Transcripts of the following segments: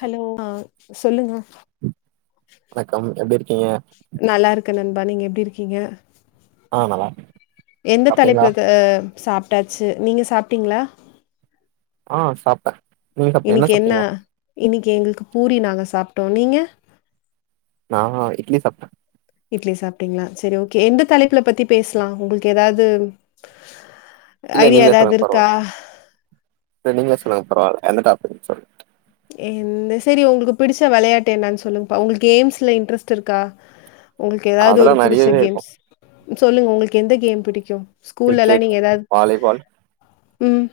Hello ஆ செல்லுங்க வணக்கம் எப்டி இருக்கீங்க நல்லா இருக்கே நண்பா நீங்க எப்டி இருக்கீங்க ஆ நல்லா எந்த சாப்ட்டீங்களா தலைப்புல த அ சாப்ட்டாச்சு நீங்க சாப்ட்டீங்களா ஆ சாப்ட்ட இன்னிக்கு என்ன இன்னிக்கு எங்களுக்கு பூரி நாங்க சாப்ட்டோ நீங்க நானா இட்லி சாப்ட்டே இட்லி சாப்ட்டீங்களா செரி ஓகே எந்த தலைப்புல பத்தி பேச்லா உங்களுக்கு எதாது இல்ல ஐடியா நீங்களே ஏதாது சொல்லுங்க இருக்கா பரவால்ல இல்ல நீங்களே சொல்லுங்க பரவால்ல எந்த டாபிக்னு சொல்லுங் என் சேரி உங்களுக்கு பிடிச்ச வளையாட்டு என்னான்னு சொல்லுங்கப்பா உங்களுக்கு கேம்ஸ்ல இன்ட்ரெஸ்ட் இருக்கா உங்களுக்கு ஏதாவது அதெல்லா ஒரு புடிச்ச நெறையவே இருக்கு கேம்ஸ் சொல்லுங்க உங்களுக்கு எந்த கேம் புடிக்கு ஸ்கூல்ல எல்லா கிரிக்கெட் நீங்க எதா வாலிபால் ம்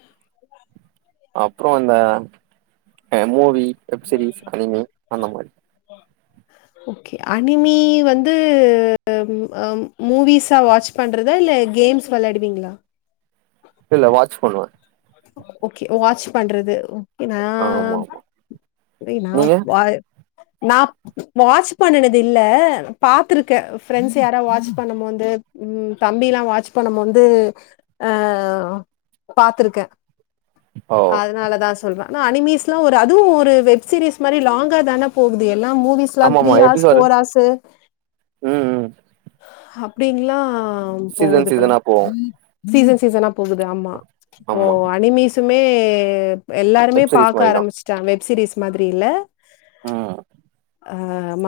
அப்புறோ அந்த எ மூவி வெப் சீரிஸ் அனிமி அந்த மாரி [inaudible] ஓகே அனிமி வந்து ம் அ மூவிஸா வாட்ச் பண்றதா இல்ல கேம்ஸ் வெளாடுவீங்களா இல்ல வாட்ச் பண்ணுவே ஓகே வாட்ச் பண்றது இ நா ஆமா ஆமா இ நா நீங்க வா நா வாட்ச் பண்ணனது இல்ல பாத்துருக்கே ஃப்ரெண்ட்ஸ் யாரா வாட்ச் பண்ணமோது ம் தம்பில்லா வாட்ச் பண்ணமோது ஆ பாத்துருக்கே ஓ அதுனாலதா சொல்றே ஆனா அனிமஸ்லா ஒரு அதுவு ஒரு வெப் சீரீஸ் மாரி லாங்கா தானே போகுது எல்லா மூவிஸ் லா ஆமா த்ரீ ஆமா ஹார்ஸ் எபிசோடு ஃபோர் ஹார்ஸு ம் ம் அப்டின்ல்லா ஆ சீசன் போகுது இப்பல்லா சீசனா போவு சீசன் சீசனா போகுது ஆமா ஓ ஆமா சுமே எல்லாருமே வெப் சீரிஸ் பாக்க மாரிதா ஆரம்பிச்சுட்டாங்க வெப்சீரீஸ் மாரி இல்ல ஆ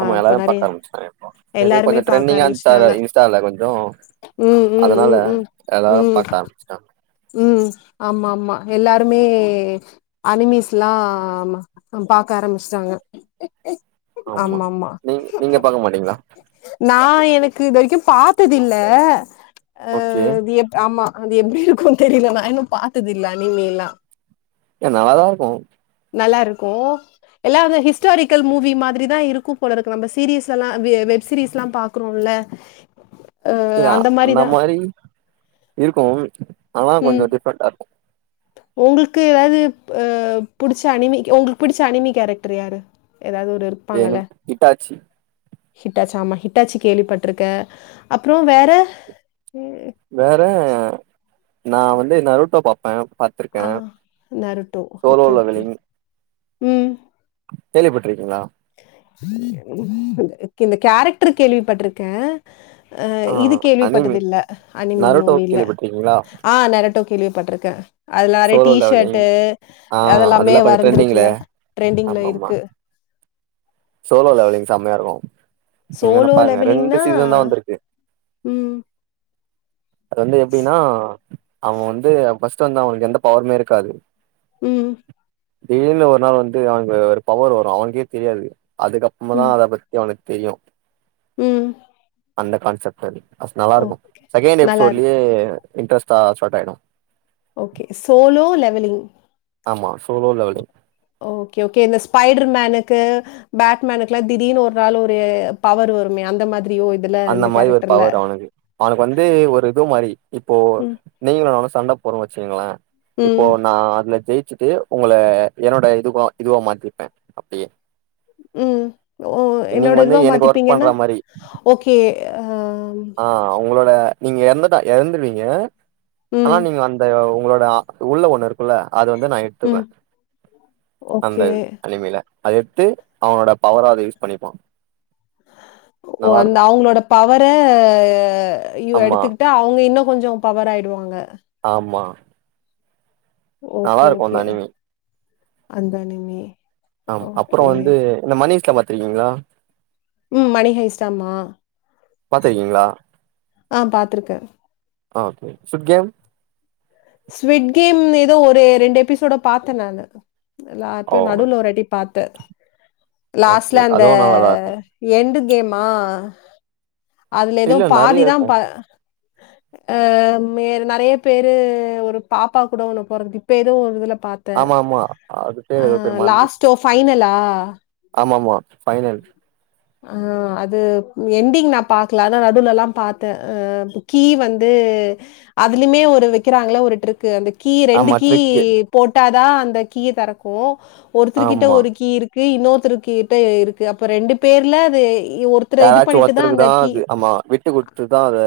ஆமா இப்ப எல்லாருமே நெறைய பாக்க ஆரம்பிச்சுட்டாங்க இப்ப எது எல்லாருமே கொஞ்சொ பாக்க ட்ரெண்டிங்கா இருந்ச்சா அத ஆரம்பிச்சுட்டாங்க இன்ஸ்டால கொஞ்சோ ம் ம் அதனால ம் ம் எல்லாரு ம் பாக்க ஆரம்பிச்சுடாங்க ம் ஆமா ஆமா எல்லாருமே அனிமிஸ்ல்லா பாக்க ஆரம்பிச்சுட்டாங்க ஆமா நீங் நீங்க பாக்க மாட்டீங்களா நா எனக்கு இது வரைக்கு பாத்ததில்ல ஆ ஓகே இது எப் ஆமா அது எப்டி இருக்கு தெரில நா இன்னு பாத்ததில்ல அனிமி எல்லா எ நல்லாதா இருக்கு நல்லா இருக்கு எல்லா அந்த ஹிஸ்டாரிக்கல் மூவி மாதிரிதா இருக்கு போல இருக்கு நம்ப சீரீஸ்ல எல்லா வெ வெப் சீரீஸ்லா பாக்குறோல இ அந்த மாரி இருக்கு ஆனா ம் கொஞ்ச டிஃப்ரெண்டா இருக்கு உங்களுக்கு ஏதாது உ புடிச்ச அனிமி உங்களுக்கு புடிச்ச அனிமி கேரக்டர் யாரு எதாது ஒரு என் இட்டாச்சி ஹிடிட்டாச்சு ஆமா ஹிடிட்டாச்சு கேள்விப்பட்ருக்கே அப்புறோ வேற ஏ வேற நா வந்து நரேட்டோ பாப்பே பாத்திருக்கே ஆ Naruto solo okay okay leveling ம் கேள்விப்பட்டிருக்கீங்களா இந்த கேரக்டர் கேள்வி பட்டுருக்கே அ ஆ இது அனிமி கேள்விப்பட்டது இல்ல அனிமி நருட்டோ மூவில கேள்விப்பட்டிருக்கீங்களா ஆ நரேட்டோ கேள்விப்பட்டிருக்கே அதுல நெறைய சோலோ லெவலிங் ட்டிஷர்ட்டு ஆ அதெல்லாமே அதெல்லா கொஞ்சோ ட்ரெண்டிங்ல வர்ந்துருக்குல ட்ரெண்டிங்ல ஆமா ஆமா இருக்கு சோலோ லெவலிங் செம்மையா இருக்கும் நீங்க வேன சோலோ பாருங்க ரெண்டு லெவலிங்னா சீசன் தான் வந்திருக்கு ம் அது வந்து எப்டின்னா அவன் வந்து ஃபர்ஸ்ட் வந்து அவனுக்கு எந்த பவருமே இருக்காது ம் திடிருன்னு ஒரு நாள் வந்து அவனுக்கு ஒரு பவர் வரும் அவனக்கே தெரியாது அதுக்கப்றம தா ம் அத பத் தி அவனுக்கு தெரியும் ம் அந்த கான்செப்ட்டது அது நல்லாருக்கு ஓகே செகெண்ட் எப்சோட்லியே நல்லாருக்கும். இன்ட்ரஸ்டா ஸ்டார்ட் ஆயிடு ஓகே சோலோ லெவலிங் ஆமா சோலோ லெவலிங் ஓககே ஓககே இந்த ஸ்பைட்ர் மேனுக்கு பேட்மேனுக்லா திடீர்னு ஒர் நாளு ஒரு பவர் வருமே அந்த மாதிரியோ இது அந்த மாரி ஒரு பவர் அவுனுக்கு அவுனுக்கு வந்து ஒரு இது மாரி இப்போ ம், நீங்ளோ நானு சண்ட போடுறோ வெச்சீங்ளே இப்போ ம், நா அதுல ஜெயிச்சிட்டு உங்கள என்னோட இதுவா இதுவா மாத்திப்பே அப்டியே ம். ஓ நீங்க என்னோட வந்து இதுவா எனக்கு ஒர்க் மாத்திப்பீங்கன்னா? பண்றா மாரி ஓகே ஆ உங்ளோட நீங்க எறந்துட்ட எழுந்டுவீங்க ஆனா ம், நீங்க அந்த உங்ளோட ஆ உள்ளோ ஒண்ணு இருக்குல்ல அத வந்து நா எடுத்துக்குவே ம். அந்த ஓகே. அனிமில அத எட்த்து அவனோட பவரா அத யூஸ் பண்ணிப்பா ஓ அந்த நல்லாருக்கு அவுங்ளோட பவரா யு ஆமா எடுத் அவுங்க இன்னு கொஞ்சோ பவர் ஆயிடுவாங்க ஆமா ஓகே நல்லாருக்கு ஓகே அந்த அனிமி அந்த அனிமி ஆ அப்றோ ஓகே. வந்து இந்த மணிஷ்ல பாத்ருக்கீங்ளா ம் மணிகயிஸ்டமா பாத்யிருக்கீங்ளா ஆ பாத்துருக்கே okay squid game squid game ஏதோ ஒரு ரெண்டே எபிசோட பாத்தே நானு ஓ எல்லாருப்பே நடுவுல ஒரு வாட்டி பாத்தே ஓகே லாஸ்ட்ல அந்த அதுவு நல்லாதா இருக்கு எண்டு கேமா அதுல ஏதோ இல்ல நெறைய பாதிதா இருக்கு பா ஆ மேரு நெறைய பேரு ஒரு பாப்பா கூட ஒன்னு பொறக்குது இப்பே ஏதோ ஒரு இதுல பாத் தே ஆமா ஆமா அது பேர் ஏதோ பேர் மறந்துருச்சு லாஸ்டோ ஃபைனலா ஆமா ஆமா ஃபைனல் ஆ அது என்டிங் நா பாக்ல ஆனா நடூவ்ல்ல பாத்தே கீ வந்து அதுலேமே ஒரு வெக்கிறாங்ளே ஒரு டிர்க்கு அந் கீ ரெண்டு ஆமா கீ ட்ரிக்கு போட்டாதா அந்த கீய தெறக்கு ஒருத்திரு கிட்ட ஆமா ஒரு கீ இருக் கு இன்னொருத்தருக்கிட்ட இருக்கு அப்ப ரெண்டு பேர்ல அது ஒருத் யாராச்சு ஒத்தருக்குதா அது ஆமா விட்டு குடுத்துதா அத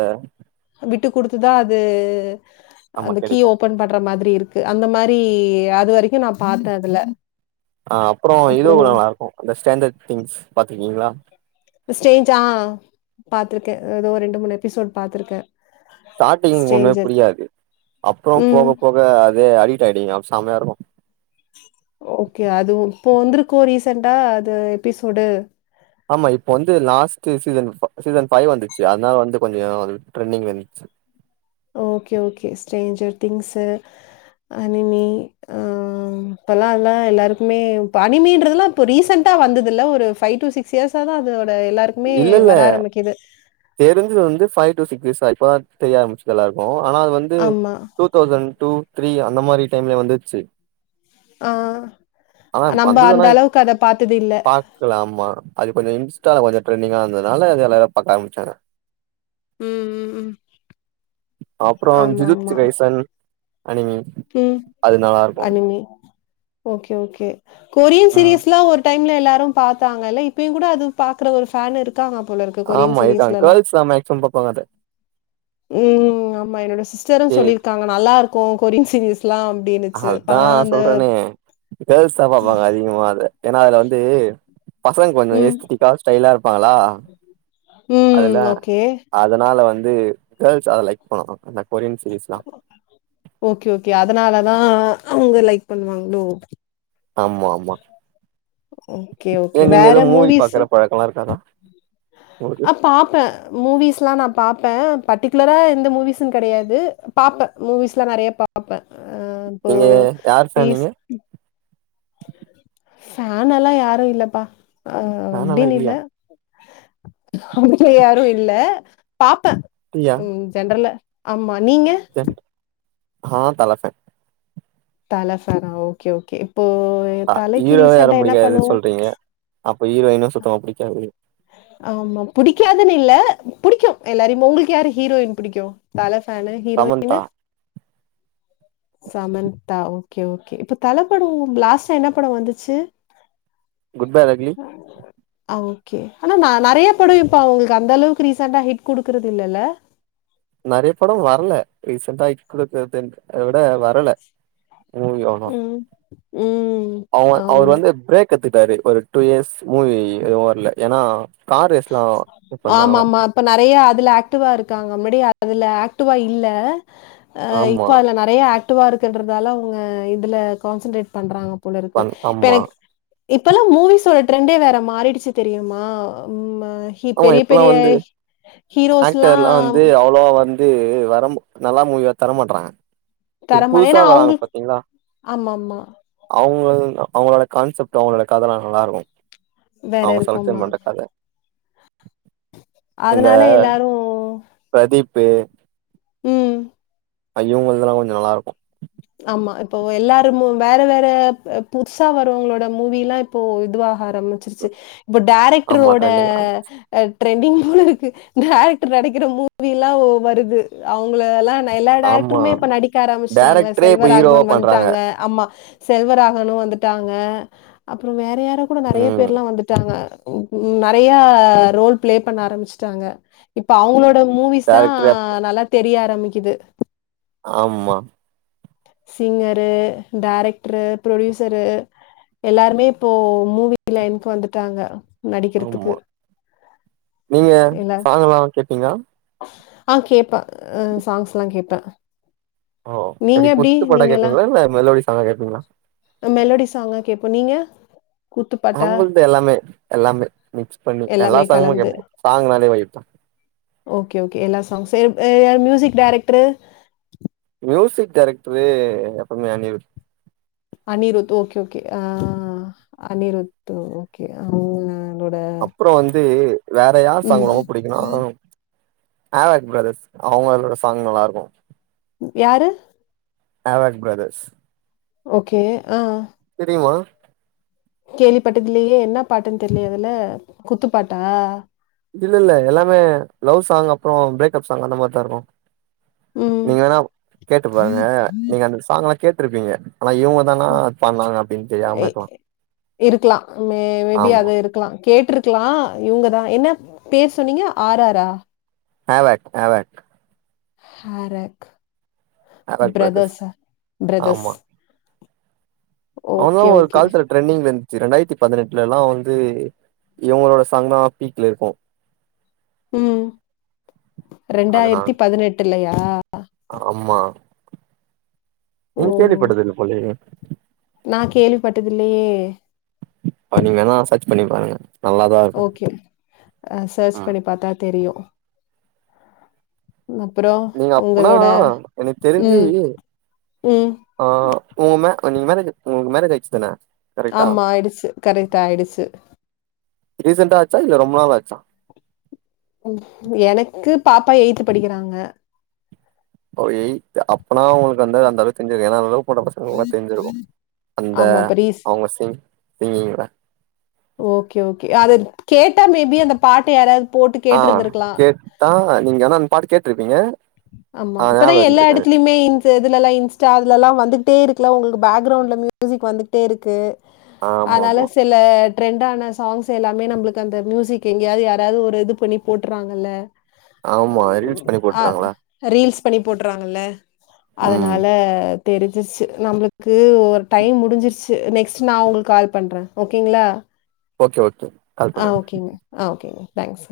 விட்டு குடுத்துதா அது ஆமா அந்த கீய கெடைக்கு ஓபன் பண்ற மாதிரி இருக் கு அந்த மாரி அது வரைக்கு நா பாத்த அதுல அ அப்றோ இதுவு நல்லாருக்கு அந்த ஸ்டாண்டடு திங்ஸ் பாத்ருக்கீங்களா ஸ்டேஜா பாத்ருக்க ஏதோ ஒரு ரெண்டு மூணு எப்பிசோட் பாத்ருக்க ஸ்டாட்டிங் ஒன்னுமே புரியாது அப்றோ ம் போக போக அதே அடிட் ஆயிடுவீங்க அப் சமையாயிருக்கு ஓகே அது இப்போ வந்திருக்கோ ரீசன்டா அது எப்பிசோடு ஆமா இப்ப வந்து லாஸ்ட்டு சீசன் சீசன் ஃபைவ் வந்துச்சு அத்னால் வந்து கொஞ்சோ ட்ரெண்டிங்ல நின்னுச்சு okay okay stranger things anime ஆ இப்பல்லா அதுலா எல்லாருக்குமே இப்ப அனிமீன்றதுலா இப்ப ரீசண்டா வந்ததுல்ல ஒரு ஃபைய் டு சிக் ஸ் இயஸ்சாதா அதோட எல்லாருக் இல்லல்ல தெரிஞ்சிது வந்து ஃபைவ் டு சிக்ஸ் இயசா இப்பதா தெரிய ஆரம்பிச்சிது எல்லாருக்கு ஆனா அது வந்து ஆமா. டூ தௌசண்ட் டூ த்ரீ அந்த மாரி டைம்லே வந்துச்சி ஆ ஆனா நம்ம அந்த அளவுக்கு அத பாத்தது இல்ல இருகலா ஆமா அது கொஞ்ச இன்ஸ்டால கொஞ்ச ட்ரெண்டிங் கானதுனால அது எல்லாரு பாக்க ஆரம்பிச்சாங்க ம், ம், ம். அப்பற ஜில்த்து ஆமாமா. ரைசன் அனிமி ம் அணிமி ஓகே ஓகே கொரியன் ம் சீரியஸ்ல்ல ஒரு ஒரு டைம்ல எல்லாரு பாத்தாங்க இல்ல இப்பயு கூட அது பாக்குற ஒரு ஃபேன் இருக்காங்க போல இருக்கு கொரியன் ஆமா சீரியஸ்ல எல்லா [unintelligible] ம் ஆமா என்னோட சிஸ்டரு ஏ சொல்லியிருக்காங்க நல்லா இருக்கு கொரியன் சிரியஸ் எல்லா அப்டின்னு அதா நா சொல்றனே கேர்ள்ஸ் தா பாப்பாங்க அதிகமா அதா ஏன்னா அதுல வந்து பசங்க கொஞ்ச ம் எஸிட்டிக்கா ஸ்டைலா இருப்பாங்களா ம் அதுல ஓகே அதனால வந்து கேர்ள்ஸ் அத லைக் பண்ணணு அந்த கொரியன் சீரீயஸ் னா ஓகே ஓகே அதனாலதா அவங்க லைக் பண்ணுவாங்களோ ஆமா ஆமா ஓகே ஓகே ஏய நீங்க வேற ஏதோ மூவி பாக்குற பழக்க எல்லா இருக்காதா உங்களுக்கு அ பாப்ப மூவிஸ் எல்லா நா பாப்ப பர்டிகுலரா எந்த மூவிஸ்ன்னு கிடையாது பாப்ப மூவிஸ்லா நெறைய பாப்ப நீங்க யார் ஃபேன் நீங்க ஃபேனெல்லா யாரு இல்லப்பா அ நானாலா அப்டினு இல்ல இல்லையா அவங்க யாரு இல்ல பாப்ப நீயா ம் சென்ட்ரல ஆமா நீங்க தென் ஆ தல ஃபேன் தல ஃபேன்னா ஓகே ஓகே இப்போ தலைக்கு ஹீரோவோ யாரு ரீசெண்டா என்ன பிடிக்காதுன்னு பண்ணுவோம் சொல்றீங்க அப்ப ஹீரோயுன்னு சுத்தமா பிடிக்காது ஆமா புடிக்காதுன்னு இல்ல புடிக்கு எல்லாருமே உங்களுக்கு யாரு ஹீரோயின் பிடிக்கு தலஃபேன்னு Samantha heroine Samantha okay okay இப்ப தலப்பட லாஸ்ட்டு என்ன பட வந்துச்சு குட் பேட் அகிலி ஓகே ஆனா ந நெறைய பட இப்ப அவங்களுக்கு அந்த அளவுக்கு ரீசெண்டா ஹிட் குடுக்குறது இல்லல்ல நெறய பட வரல ரீசெண்ட்டா இருக்கிறத விட வரல மூவிக் அவ்ளதா ம் ம் அவ அவரு ஆமா வந்து ப்ரேக் எடுத்துக்டாரு ஒரு டூ இயர்ஸ் மூவி எதுவு வரல ஏன்னா கார் ரேஸ்லா இது பண்றாங்கள ஆமாமா. இப்ப நெறையா அதுல ஆக்டிவா இருக்காங்க முன்னாடி அதுல ஆக்டிவா இல்ல அ ஆமா இப்ப அதுல நெறைய ஆக்டிவா இருக்குன்றதால அவங்க இதுல கான்சன்ட்ரேட் பண்றாங்க போல இருக்கு பண் இப்ப ஆமா எனக் இப்பல்லா மூவிஸோட ட்ரெண்டே வேற மாறிடுச்சு தெரியுமா ம் ஹி ஆமா பெரிய இப்பல்லா பெரிய வந்து ஆக்டர்லா ஹீரோஸ்லாம் வந்து அவ் ளா வந்து வர நல்ல மூவியா தர மாட்றாங்க இப்ப தரமா புதுசா ஏன்னா வராங்க அவங்களுக்கு பாத்தீங்ளா ஆமாமா. அவங்க இது அவங்களோட கான்செப்ட் அவங்களோட கதலா நல்லாருக்கு வேற அவங்க செலெக்ஷன் இருக்கும்மா. பண்ற கத இந்த அதனால எல்லாரும் ப்ரதீப்பு ம் அ இவவுங்குள்துலா கொஞ்ச நல்லாருக்கு ஆமா இப்போ எல்லாரு வேற வேற புதுசா வரவங்களோட மூவிலா இப் இப்போ இதுவாக ஆரம்பிச்சிருச்சு இப்ப ஆமா டேரக்ரோட ட்ரெண்டிங் அ ட்ரெண்டிங் போல இருக்கு டேரக்டர் நடிக்கிற மூவிலா வருது அவங்ளலா எல்லா ஆமா டேரக்டருமே இப்ப நடிக்க ஆரம்பிச்சிட்டாங்ள டேரக்டரே இப்ப ஹீரோவா செல்வராகவன் பண்றாங்க வந்துட்டாங்க அ ஆமா செல்வராகனு வந்துட்டாங்க அப்ற வேற யாரு இப்ப கூட நெறைய ம் பேர்லா வந்துட்டாங்க ம் ம் நெறைய ரோல் ப்ளே பண்ண ஆரம்பிச்சுட்டாங்க இப்ப அவுங்ளோட மூவிஸ்தா டேரக்டரே நல்லா தெரிய ஆரம்பிக்கிது ஆமா சிங்கரு டேரக்ட்ரு ப்ரொடியூசரு எல்லாருமே இப்போ மூவி லைன்க்கு வந்துட்டாங்க நடிக்கறத்துக்கு ஆமா நீங்க சாங்கலா கேப்பீங்ளா ஆ கேப்பே சாங்ஸ்லா கேப்பே ஓ எப்டி குத்துபாட்டா கேப்பீங்ளா இல்ல மெலோடி சாங்கா கேப்பீங்ளா அ மெலோடி சாங்கா கேப்பே நீங்க குத்துப்பாட்டா? நம்பள்த எல்லாமே எல்லாமே மிக்ஸ் பண்ணி எல்லா எல்லாமே சாங்குமு கலந்து. கேப்போ சாங்னாலே வைப்த்தா ஓகே ஓகே எல்லா சாங்ஸ் எப் எ மியூசிக் ட டேரக்ட்ரு ம்யூசிக் டேரக்ட்ரு எப்பமே அனிருத் அனிருத் ஓகே ஓகே அ அனிருத் ஓகே அ அப்ற வந்து வேற யார் ம். சாங் ரொம்ப புடிக்குனா ஆவக் ப்ரதர்ஸ் அவங்களோட சாங் நல்லாருக்கு யாரு ஆவக் ப்ரதர்ஸ் ஓகே அ தெரியுமா கேள்விப்பட்டதில்லயே என்ன பாட்டுன் தெரிலியே அதுல குத்து பாட்டா இல்லல்ல எல்லாமே லவ் சாங் அப்ற ப்ரேக்ப் சாங் அந்த மார்தா இருக்கு ம். நீங்க வேணா கேட்டு பாருங்க நீங்க அந்த சாங்லா கேட்ருப்பீங்க ஆனா இவுங்க ம் எ இருக்கலா மே மேபி ஆமா அது இருக் க்லா கேட்ருக்லா இவங்கதா என்ன பேர் சொன்னீங்க ஆராரா ஆவக் ஆவக் ஹாரக் ஆவாக் பிரதர்ஸ் ப்ரதர்ஸா ப்ரதர்ஸ் அவுங்கதா ஒரு ஓகே. கால் தர ட்ரென்டிங்ல இந்துச்சு ரெண்டாயிரத்து பதினெட்லலா வந்து இவுங்களோட சாங்தா பீக்ல இருக்கு ம் அது நா ரெண்டாயிரத்தி பதினெட்டுலயா ஆமா நீங் கேள்விப்பட்டதில்ல போலயே நா கேள்விப்பட்டதில்லயே அத நீங்க வேணா சர்ச் பண்ணி பாருங்க நல்லாதா இருக்கு ஓகே அ சர்ச் ம். பண்ணி பாத்தா தெரியு அப்பறோ நீங்க அப்பனா ஒங்களோட எனக்கு ம் ம் அ ஒங்க மே நீங்க மேரேஜ் ஒங்குளுக் மேரேஜ் ஆயிருச்சு தான கரெக்டா ஆமா ஆயிடுச்சு கரெக்ட்டு ஆயிடுச்சு ரீசண்ட்டா ஆச்சா இல்ல ரொம்ப நாளாச்சா எனக்கு பாப்பா எயித்து படிக்கிறாங்க ஒ எய்த்து அப்பனா ஒங்களுக்கு அந்த அந்தளவு தெரிஞ்சாது ஏனா லவ் பண்ற பசங்களக்லா தெரிஞ்சுருக்கு அந்த ஆமா. அப்ப ரீஸ் அவுங்க சிங் சிங்கிங்லா ஓகே ஓகே அத கேட்டா மேபி அந்த பாட்ட யாராது ஆ கேட்டா நீங்க ஆனா அந்த பாட்டு கேட்ருப்பீங்க ஆமா இப்பதா எல்லா எடத்துலியுமே தே இதுலலா இன்ஸ்டா அதுலலா வந்துகிட்டே இருக்குல ஒங்குளுக்கு பேக்ரவுண்ட்ல மியூசிக் வந்துகிட்டே இருக்கு ஆமா ஆமா அனால சே ல ட்ரெண்டான சாங்ஸ் எல்லாமே நம்புளுக்கு அந்த மியூசிக் எங்யாது யாராது ஒரு இது பண்ணி போட்டுறாங்கல்ல ஆமா ரீல்ஸ் பண்ணி அ போட்றாங்கல்ல ரீல்ஸ் பண்ணி போட்டுறாங்கல ம் அதனால அ தெரிஞ்சுச்சு நம்புளுக்கு ஒரு டைம் முடிஞ்சிருச்சு நெக்ஸ்ட் நா உங்ளுக்கு கால் பண்ணுறே ஓகேங்ளா ஓகே ஓகே கால் ஆ பண்ணுங்க ஓகேங்க ஆ ஓகேங்க தேங்க்ஸ்